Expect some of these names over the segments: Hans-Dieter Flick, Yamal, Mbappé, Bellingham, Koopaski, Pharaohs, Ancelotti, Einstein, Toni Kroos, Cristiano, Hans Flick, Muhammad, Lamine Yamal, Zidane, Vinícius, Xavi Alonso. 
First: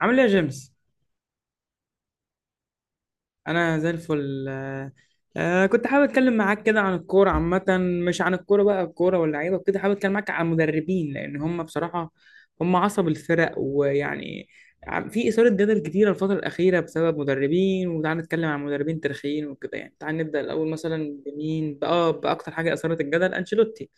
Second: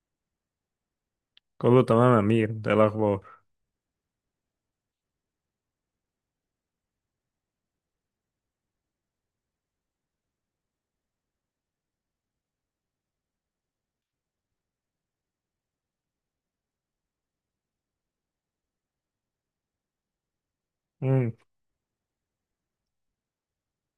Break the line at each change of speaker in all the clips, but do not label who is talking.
عامل ايه يا جيمس؟
كله تمام يا امير، ده الاخبار.
انا زي الفل. كنت حابب اتكلم معاك كده عن الكوره عامه. مش عن الكوره بقى، الكوره واللعيبه وكده، حابب اتكلم معاك عن المدربين لان هم بصراحه هم عصب الفرق، ويعني في اثاره جدل كتيره الفتره الاخيره بسبب مدربين. وتعال نتكلم عن مدربين تاريخيين وكده، يعني تعال نبدا الاول مثلا
امم
بمين بقى، باكتر حاجه اثارت الجدل: انشيلوتي.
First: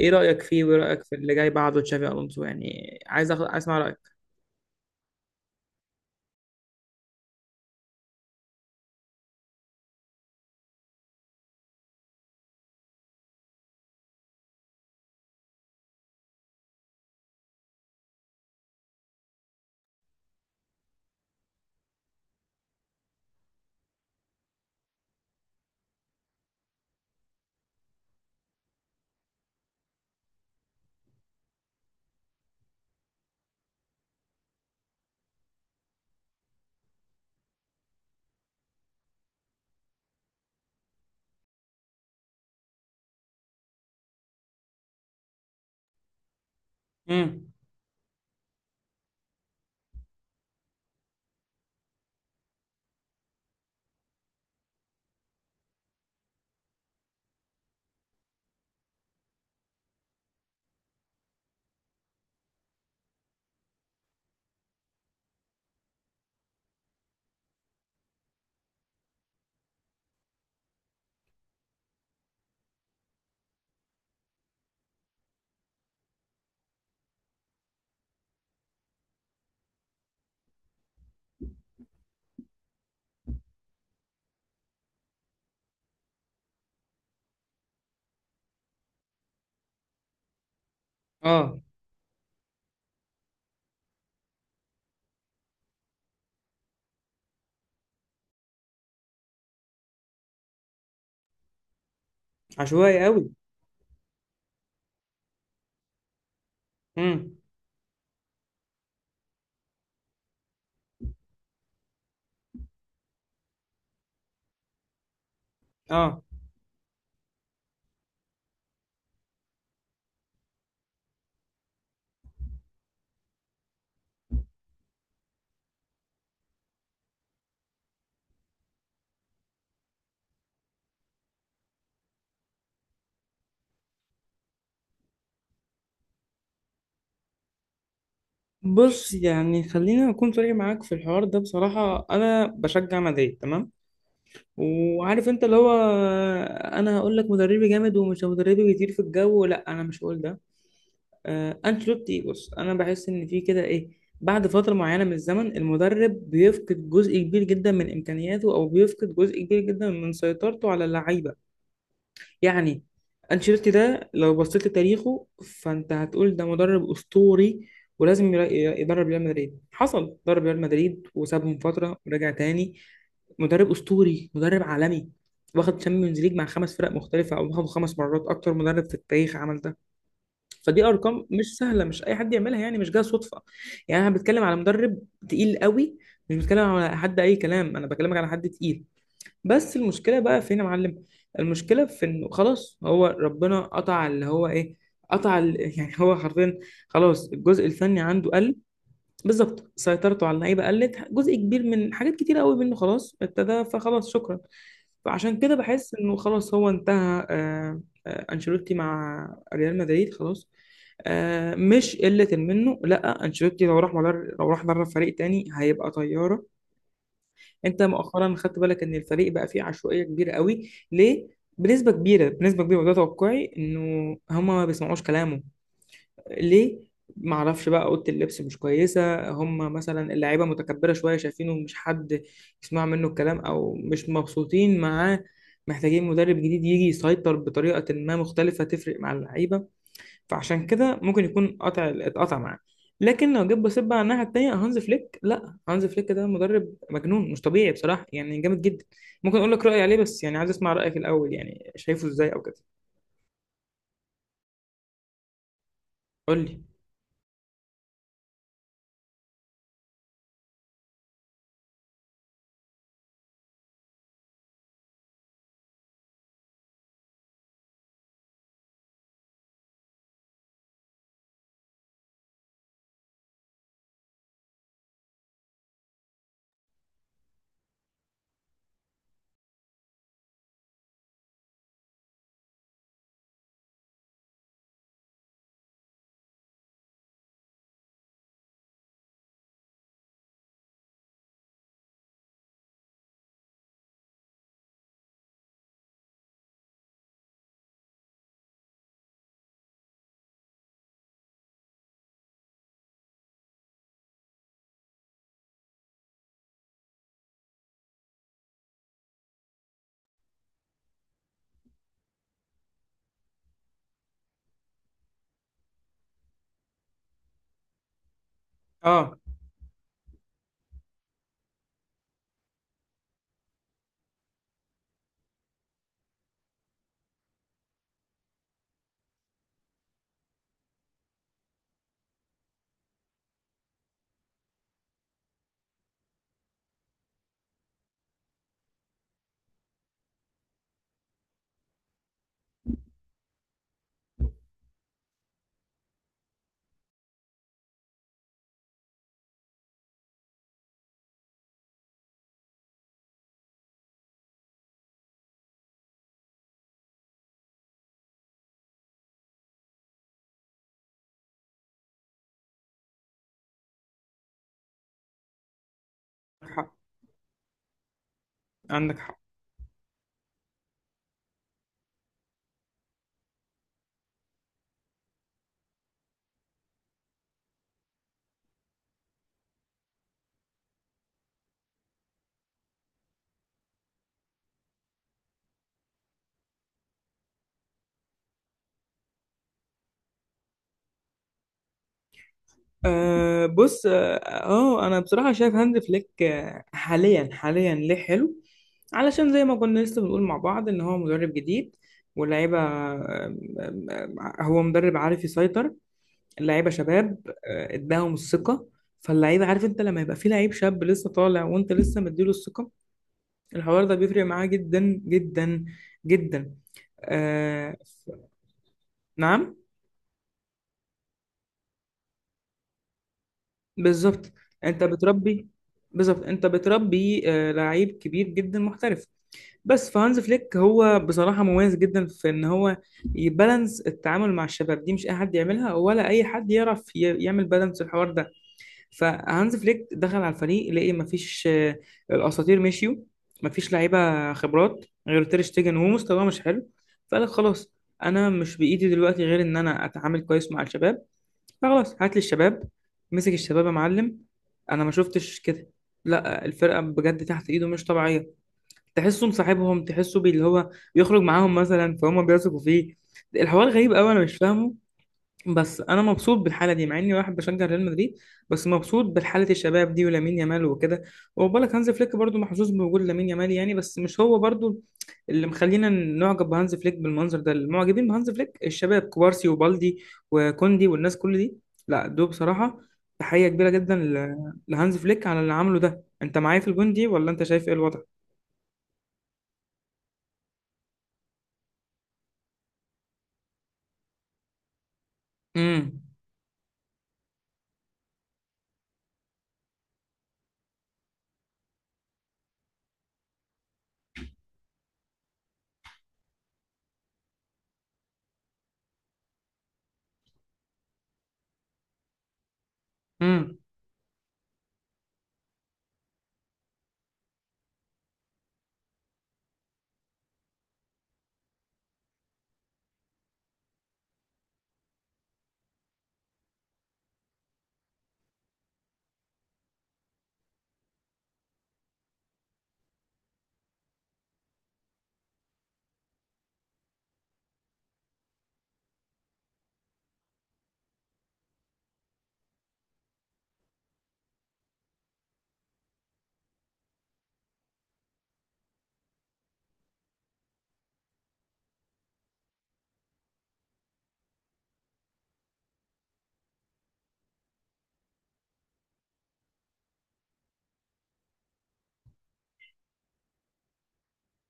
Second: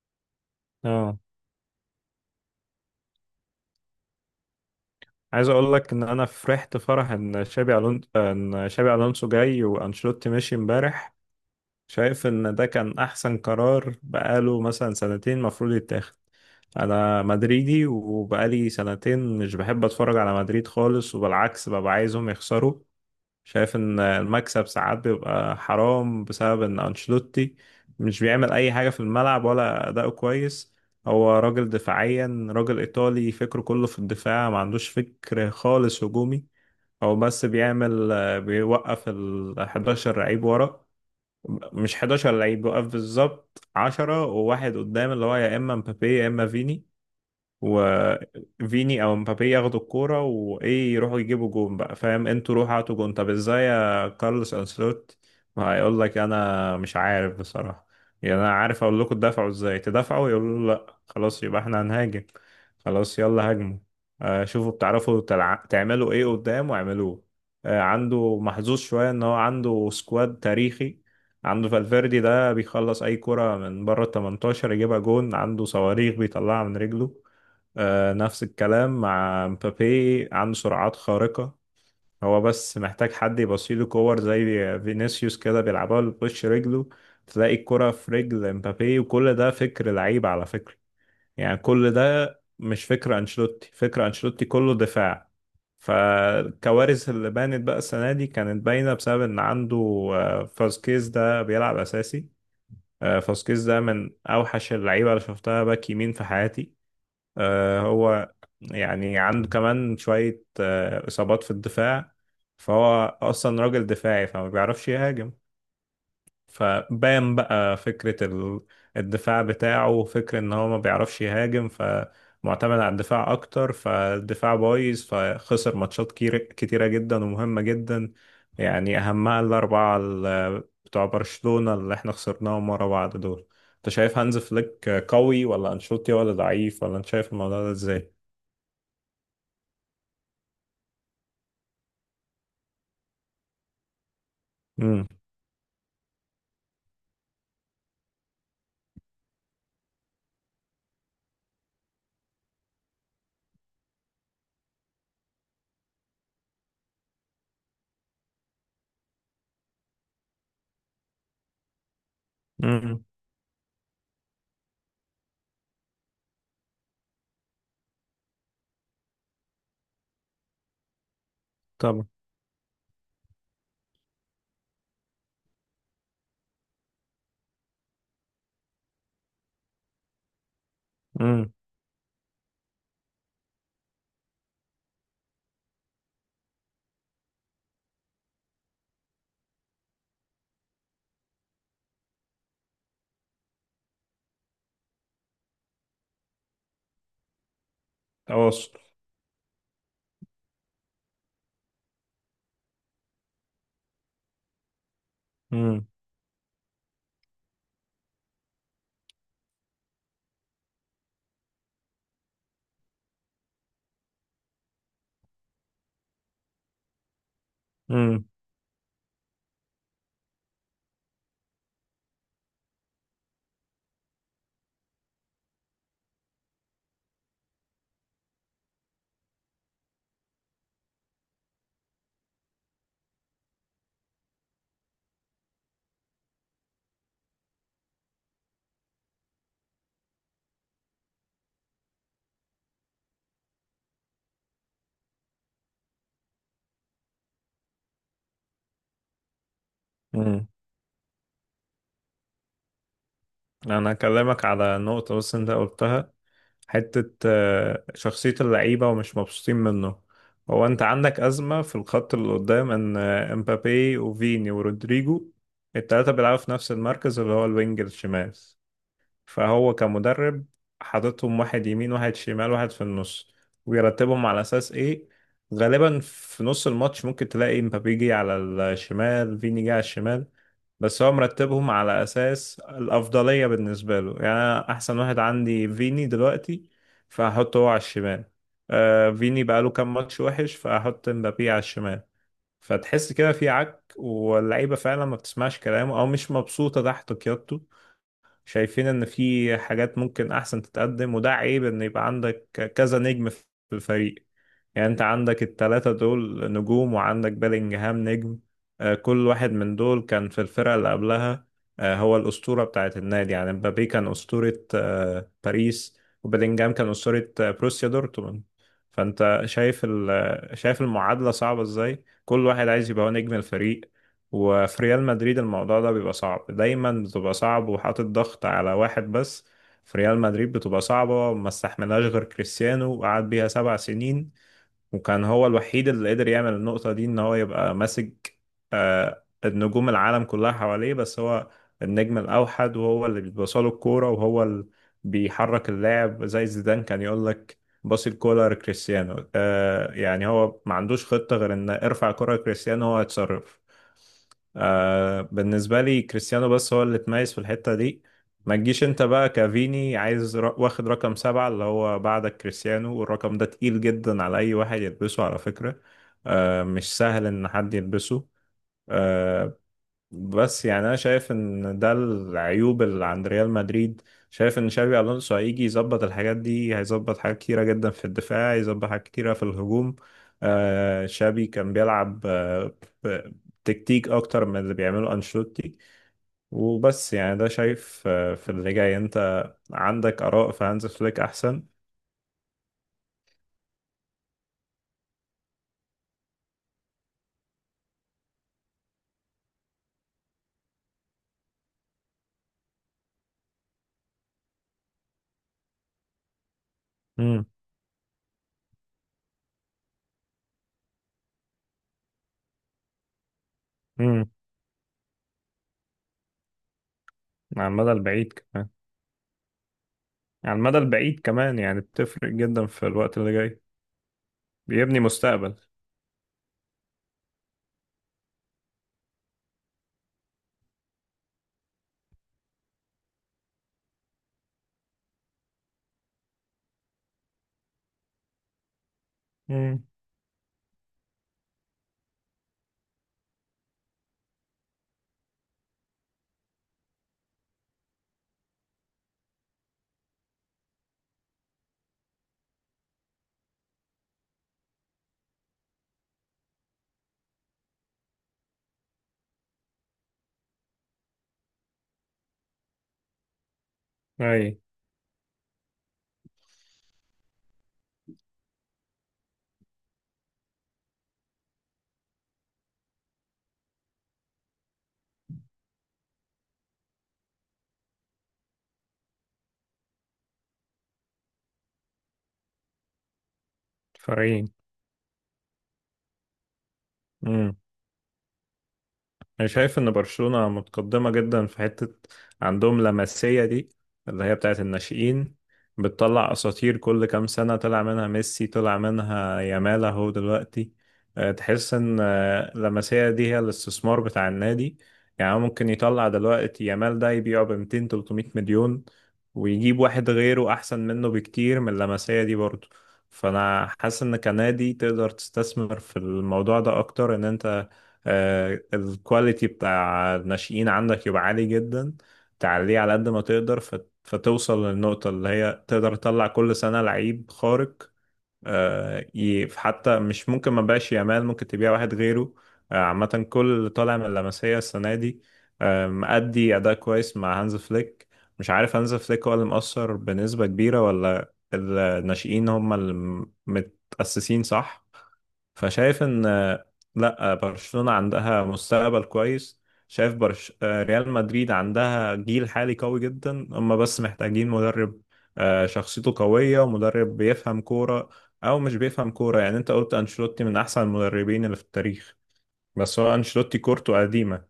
ايه رايك فيه؟ وايه رايك في
اه
اللي جاي بعده تشافي الونسو؟ يعني عايز عايز اسمع رايك.
عايز اقول لك ان انا فرحت فرح ان شابي الونسو جاي وانشيلوتي مشي امبارح. شايف ان ده كان احسن قرار بقاله مثلا سنتين المفروض يتاخد. انا مدريدي وبقالي سنتين مش بحب اتفرج على مدريد خالص، وبالعكس ببقى عايزهم يخسروا. شايف ان المكسب ساعات بيبقى حرام بسبب ان انشيلوتي مش بيعمل اي حاجة في الملعب ولا اداؤه كويس. هو راجل دفاعيا، راجل ايطالي فكره كله في الدفاع، ما عندوش فكر خالص هجومي. هو بس بيوقف ال 11 لعيب ورا، مش 11 لعيب، بيوقف بالظبط 10 وواحد قدام اللي هو يا اما مبابي يا اما فيني.
امم.
وفيني او مبابي ياخدوا الكوره وايه، يروحوا يجيبوا جون بقى، فاهم؟ انتوا روحوا هاتوا جون، طب ازاي يا كارلوس انسلوت؟ هيقول لك انا مش عارف بصراحه. يعني انا عارف اقول لكم تدافعوا ازاي تدافعوا، يقولوا له لا خلاص يبقى احنا هنهاجم، خلاص يلا هاجموا. شوفوا بتعرفوا تعملوا ايه قدام واعملوه. عنده محظوظ شويه ان هو عنده سكواد تاريخي. عنده فالفيردي ده بيخلص اي كرة من بره ال 18، يجيبها جون. عنده صواريخ بيطلعها من رجله. نفس الكلام مع مبابي، عنده سرعات خارقة. هو بس محتاج حد يبصيله كور زي فينيسيوس كده بيلعبها بوش رجله، تلاقي الكرة في رجل مبابي. وكل ده فكر لعيب على فكرة. يعني
اه،
كل ده مش فكر أنشيلوتي، فكر أنشيلوتي كله دفاع. فالكوارث اللي بانت بقى السنة دي كانت باينة بسبب إن عنده فاسكيز ده بيلعب أساسي.
عشوائي قوي.
فاسكيز ده من أوحش اللعيبة اللي شفتها باك يمين في حياتي.
امم.
هو يعني عنده كمان شوية إصابات في الدفاع، فهو أصلا راجل دفاعي فما بيعرفش يهاجم.
اه،
فبان بقى فكرة الدفاع بتاعه، وفكرة إن هو ما بيعرفش يهاجم، فمعتمد على الدفاع أكتر، فالدفاع بايظ فخسر ماتشات كتيرة جدا ومهمة جدا. يعني أهمها الأربعة بتوع برشلونة اللي إحنا خسرناهم ورا بعض دول. انت شايف هانز فليك قوي ولا انشيلوتي، ولا ضعيف، ولا انت شايف الموضوع ده ازاي؟
بص يعني خلينا اكون صريح معاك في الحوار ده. بصراحه انا بشجع مدريد، تمام،
امم.
وعارف انت اللي هو. انا هقول لك مدربي جامد ومش مدربي بيطير في الجو، لا انا مش هقول ده. آه، انشيلوتي بص انا بحس ان في كده ايه، بعد فتره معينه من الزمن المدرب بيفقد جزء كبير جدا من امكانياته، او بيفقد جزء كبير جدا من سيطرته على اللعيبه. يعني
امم.
أنشيلوتي ده لو بصيت لتاريخه فأنت هتقول ده مدرب أسطوري، ولازم يدرب ريال مدريد. حصل درب ريال مدريد وسابهم فترة
طبعا.
ورجع تاني. مدرب أسطوري، مدرب عالمي، واخد تشامبيونز ليج مع خمس فرق مختلفة، أو واخده خمس مرات، أكتر مدرب في التاريخ عمل ده. فدي أرقام
امم.
مش سهلة، مش أي حد يعملها، يعني مش جاية صدفة. يعني أنا بتكلم على مدرب تقيل قوي، مش بتكلم على حد أي كلام، أنا بكلمك على حد تقيل. بس المشكلة بقى فين يا معلم؟ المشكلة في انه خلاص، هو ربنا قطع اللي هو ايه، قطع يعني هو حرفيا خلاص الجزء الفني عنده قل.
تواصل.
بالظبط، سيطرته على اللعيبة قلت، جزء كبير من حاجات كتيرة قوي منه خلاص ابتدى، فخلاص شكرا. فعشان كده
امم.
بحس انه خلاص هو انتهى. انشيلوتي مع ريال مدريد خلاص. آه، مش قلة منه، لا انشيلوتي لو لو راح درب فريق تاني هيبقى طيارة. انت
امم.
مؤخرا خدت بالك ان الفريق بقى فيه عشوائيه كبيره قوي؟ ليه؟ بنسبه كبيره، بنسبه كبيره، وده توقعي انه هما ما بيسمعوش كلامه. ليه؟ ما اعرفش بقى، اوضه اللبس مش كويسه، هما مثلا اللعيبه متكبره شويه شايفينه مش حد يسمع منه الكلام، او مش مبسوطين معاه. محتاجين مدرب جديد يجي يسيطر بطريقه ما مختلفه تفرق مع اللعيبه. فعشان كده ممكن يكون قطع، اتقطع معاه. لكن لو جيت بصيت بقى على الناحيه التانيه هانز فليك، لا هانز فليك ده مدرب مجنون مش طبيعي بصراحه، يعني جامد جدا. ممكن اقول لك رايي عليه، بس يعني
امم.
عايز اسمع رايك الاول، يعني شايفه ازاي او كده.
انا هكلمك على نقطة بس انت قلتها،
قول لي.
حتة شخصية اللعيبة ومش مبسوطين منه. هو انت عندك أزمة في الخط اللي قدام ان امبابي وفيني ورودريجو التلاتة بيلعبوا في نفس المركز اللي هو الوينج الشمال. فهو كمدرب حاططهم واحد يمين واحد شمال واحد في النص، ويرتبهم على أساس إيه؟ غالبا في نص الماتش ممكن تلاقي مبابي جه على الشمال، فيني جه على الشمال. بس هو مرتبهم على أساس الأفضلية بالنسبة له، يعني أنا أحسن واحد عندي فيني دلوقتي فهحطه هو على الشمال. فيني بقاله كام ماتش وحش فأحط مبابي على الشمال. فتحس كده في عك، واللعيبة فعلا ما بتسمعش كلامه أو مش مبسوطة تحت قيادته. شايفين ان في حاجات ممكن احسن تتقدم، وده عيب ان يبقى عندك كذا نجم في الفريق. يعني انت عندك التلاتة دول نجوم وعندك بيلينجهام نجم. كل واحد من دول كان في الفرقة اللي قبلها. هو الأسطورة بتاعت النادي. يعني مبابي كان أسطورة باريس، وبيلينجهام كان أسطورة بروسيا دورتموند.
اه،
فانت شايف شايف المعادلة صعبة ازاي، كل واحد عايز يبقى هو نجم الفريق. وفي ريال مدريد الموضوع ده بيبقى صعب دايما، بتبقى صعب وحاطط ضغط على واحد بس. في ريال مدريد بتبقى صعبة، ما استحملهاش غير كريستيانو وقعد بيها 7 سنين. وكان هو الوحيد اللي قدر يعمل النقطة دي، ان هو يبقى ماسك النجوم العالم كلها حواليه، بس هو النجم الأوحد وهو اللي بيبصله الكورة وهو اللي بيحرك اللاعب. زي زيدان كان يقول لك باص الكورة لكريستيانو. يعني هو ما عندوش خطة غير ان ارفع كرة لكريستيانو هو يتصرف. بالنسبة لي كريستيانو بس هو اللي اتميز في الحتة دي. ما تجيش انت بقى كافيني عايز واخد رقم 7 اللي هو بعدك كريستيانو، والرقم ده تقيل جدا على أي واحد يلبسه على فكرة.
عندك حق،
مش سهل إن حد يلبسه.
عندك حق.
آه بس يعني أنا شايف إن ده العيوب اللي عند ريال مدريد. شايف إن شابي ألونسو هيجي يظبط الحاجات دي، هيظبط حاجات كتيرة جدا في الدفاع، هيظبط حاجات كتيرة في الهجوم. شابي كان بيلعب ب- تكتيك أكتر من اللي بيعمله أنشيلوتي. وبس يعني ده شايف في اللي جاي انت عندك آراء في هانز فليك أحسن.
آه بص، اه. آه، انا بصراحه شايف هانز فليك حاليا، حاليا ليه حلو؟ علشان زي ما كنا لسه بنقول مع بعض ان هو مدرب جديد، واللعيبه آه، هو مدرب عارف يسيطر، اللعيبه شباب،
امم.
اداهم الثقه. فاللعيبه عارف انت لما يبقى في لعيب شاب لسه طالع وانت لسه مديله الثقه، الحوار ده بيفرق
امم.
معاه جدا جدا جدا.
على
آه
المدى
ف-
البعيد كمان.
نعم.
على المدى البعيد كمان يعني بتفرق جدا في الوقت اللي جاي.
بالظبط، انت
بيبني
بتربي.
مستقبل.
بالظبط، انت بتربي آه لعيب كبير جدا محترف. بس فهانز فليك هو بصراحه مميز جدا في ان هو يبالانس التعامل مع الشباب دي. مش اي حد يعملها، ولا اي حد يعرف يعمل بالانس الحوار ده. فهانز
امم.
فليك دخل على الفريق لقي مفيش، الاساطير مشيوا، مفيش لعيبه خبرات غير تير شتيجن وهو مستواه مش حلو. فقال خلاص، انا مش بايدي دلوقتي غير ان انا اتعامل كويس مع الشباب، فخلاص هات لي الشباب. مسك الشباب يا معلم، انا ما شفتش كده، لا الفرقه بجد تحت ايده مش طبيعيه. تحسه مصاحبهم، اللي هو بيخرج معاهم مثلا، فهم بيثقوا فيه. الحوار غريب قوي، انا مش
أي.
فاهمه. بس انا مبسوط بالحاله دي مع اني واحد بشجع ريال مدريد، بس مبسوط بالحاله الشباب دي ولامين يامال وكده. وبالك هانز فليك برضو محظوظ بوجود لامين يامال، يعني بس مش هو برضو اللي مخلينا نعجب بهانز فليك بالمنظر ده، المعجبين بهانز فليك الشباب، كوبارسي وبالدي وكوندي والناس كل دي، لا دول بصراحه تحيه كبيره جدا
فريقين.
لهانز فليك على اللي عمله ده. انت معايا في الجون دي ولا انت شايف ايه الوضع؟
انا شايف ان برشلونة متقدمة جدا في حتة، عندهم لمسية دي اللي هي بتاعت الناشئين،
امم.
بتطلع اساطير كل كام سنة. طلع منها ميسي، طلع منها يامال اهو دلوقتي. تحس ان اللمسية دي هي الاستثمار بتاع النادي. يعني ممكن يطلع دلوقتي يامال ده، يبيعه ب 200 300 مليون ويجيب واحد غيره احسن منه بكتير من اللمسية دي برضه.
امم.
فانا حاسس ان كنادي تقدر تستثمر في الموضوع ده اكتر، ان انت الكواليتي بتاع الناشئين عندك يبقى عالي جدا، تعليه على قد ما تقدر فتوصل للنقطة اللي هي تقدر تطلع كل سنة لعيب خارق. حتى مش ممكن ما بقاش يامال، ممكن تبيع واحد غيره. عامة كل اللي طالع من اللمسية السنة دي مأدي أداء كويس مع هانز فليك. مش عارف هانز فليك هو اللي مؤثر بنسبة كبيرة ولا الناشئين هم اللي متأسسين صح. فشايف ان لا، برشلونة عندها مستقبل كويس. شايف ريال مدريد عندها جيل حالي قوي جدا، هم بس محتاجين مدرب شخصيته قوية ومدرب بيفهم كورة. او مش بيفهم كورة، يعني انت قلت انشيلوتي من احسن المدربين اللي في التاريخ، بس هو انشيلوتي كورته قديمة.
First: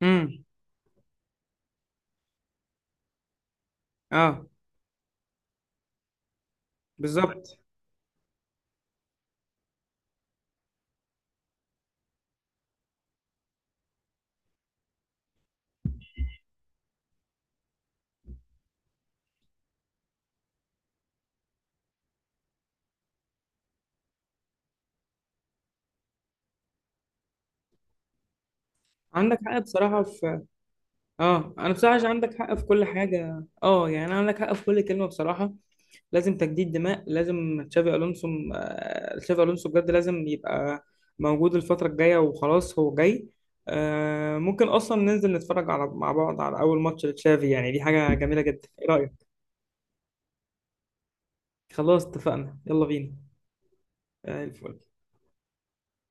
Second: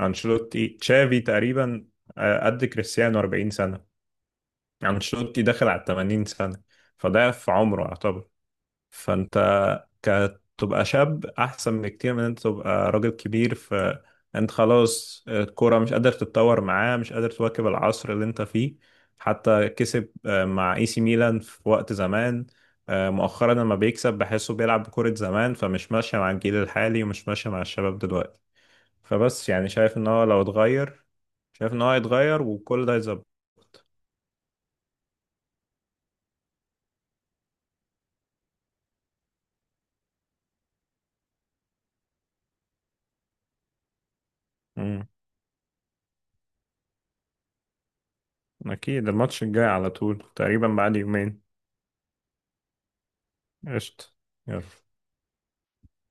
امم.
تشافي تقريبا قد كريستيانو 40 سنة.
اه.
انشيلوتي داخل على 80 سنة، فده في
بالظبط،
عمره يعتبر. فانت تبقى شاب احسن بكتير من انت تبقى راجل كبير، فانت خلاص الكوره مش قادر تتطور معاه، مش قادر تواكب العصر اللي انت فيه. حتى كسب مع اي سي ميلان في وقت زمان. مؤخرا لما بيكسب بحسه بيلعب بكرة زمان، فمش ماشية مع الجيل الحالي ومش ماشية مع الشباب دلوقتي.
عندك
فبس
حق
يعني شايف
بصراحه
ان هو
في،
لو اتغير،
اه انا
شايف ان هو
بصراحه عشان عندك
هيتغير
حق في كل
وكل ده هيظبط.
حاجه، اه يعني عندك حق في كل كلمه بصراحه. لازم تجديد دماء، لازم تشافي الونسو. آه، تشافي الونسو بجد لازم يبقى موجود الفتره الجايه، وخلاص هو جاي. آه، ممكن اصلا
مم.
ننزل نتفرج على مع بعض على اول ماتش لتشافي، يعني دي حاجه جميله جدا، ايه
اكيد
رايك؟
الماتش الجاي على طول، تقريبا بعد يومين.
خلاص اتفقنا، يلا بينا.
قشطة.
آه،
يلا
الفل.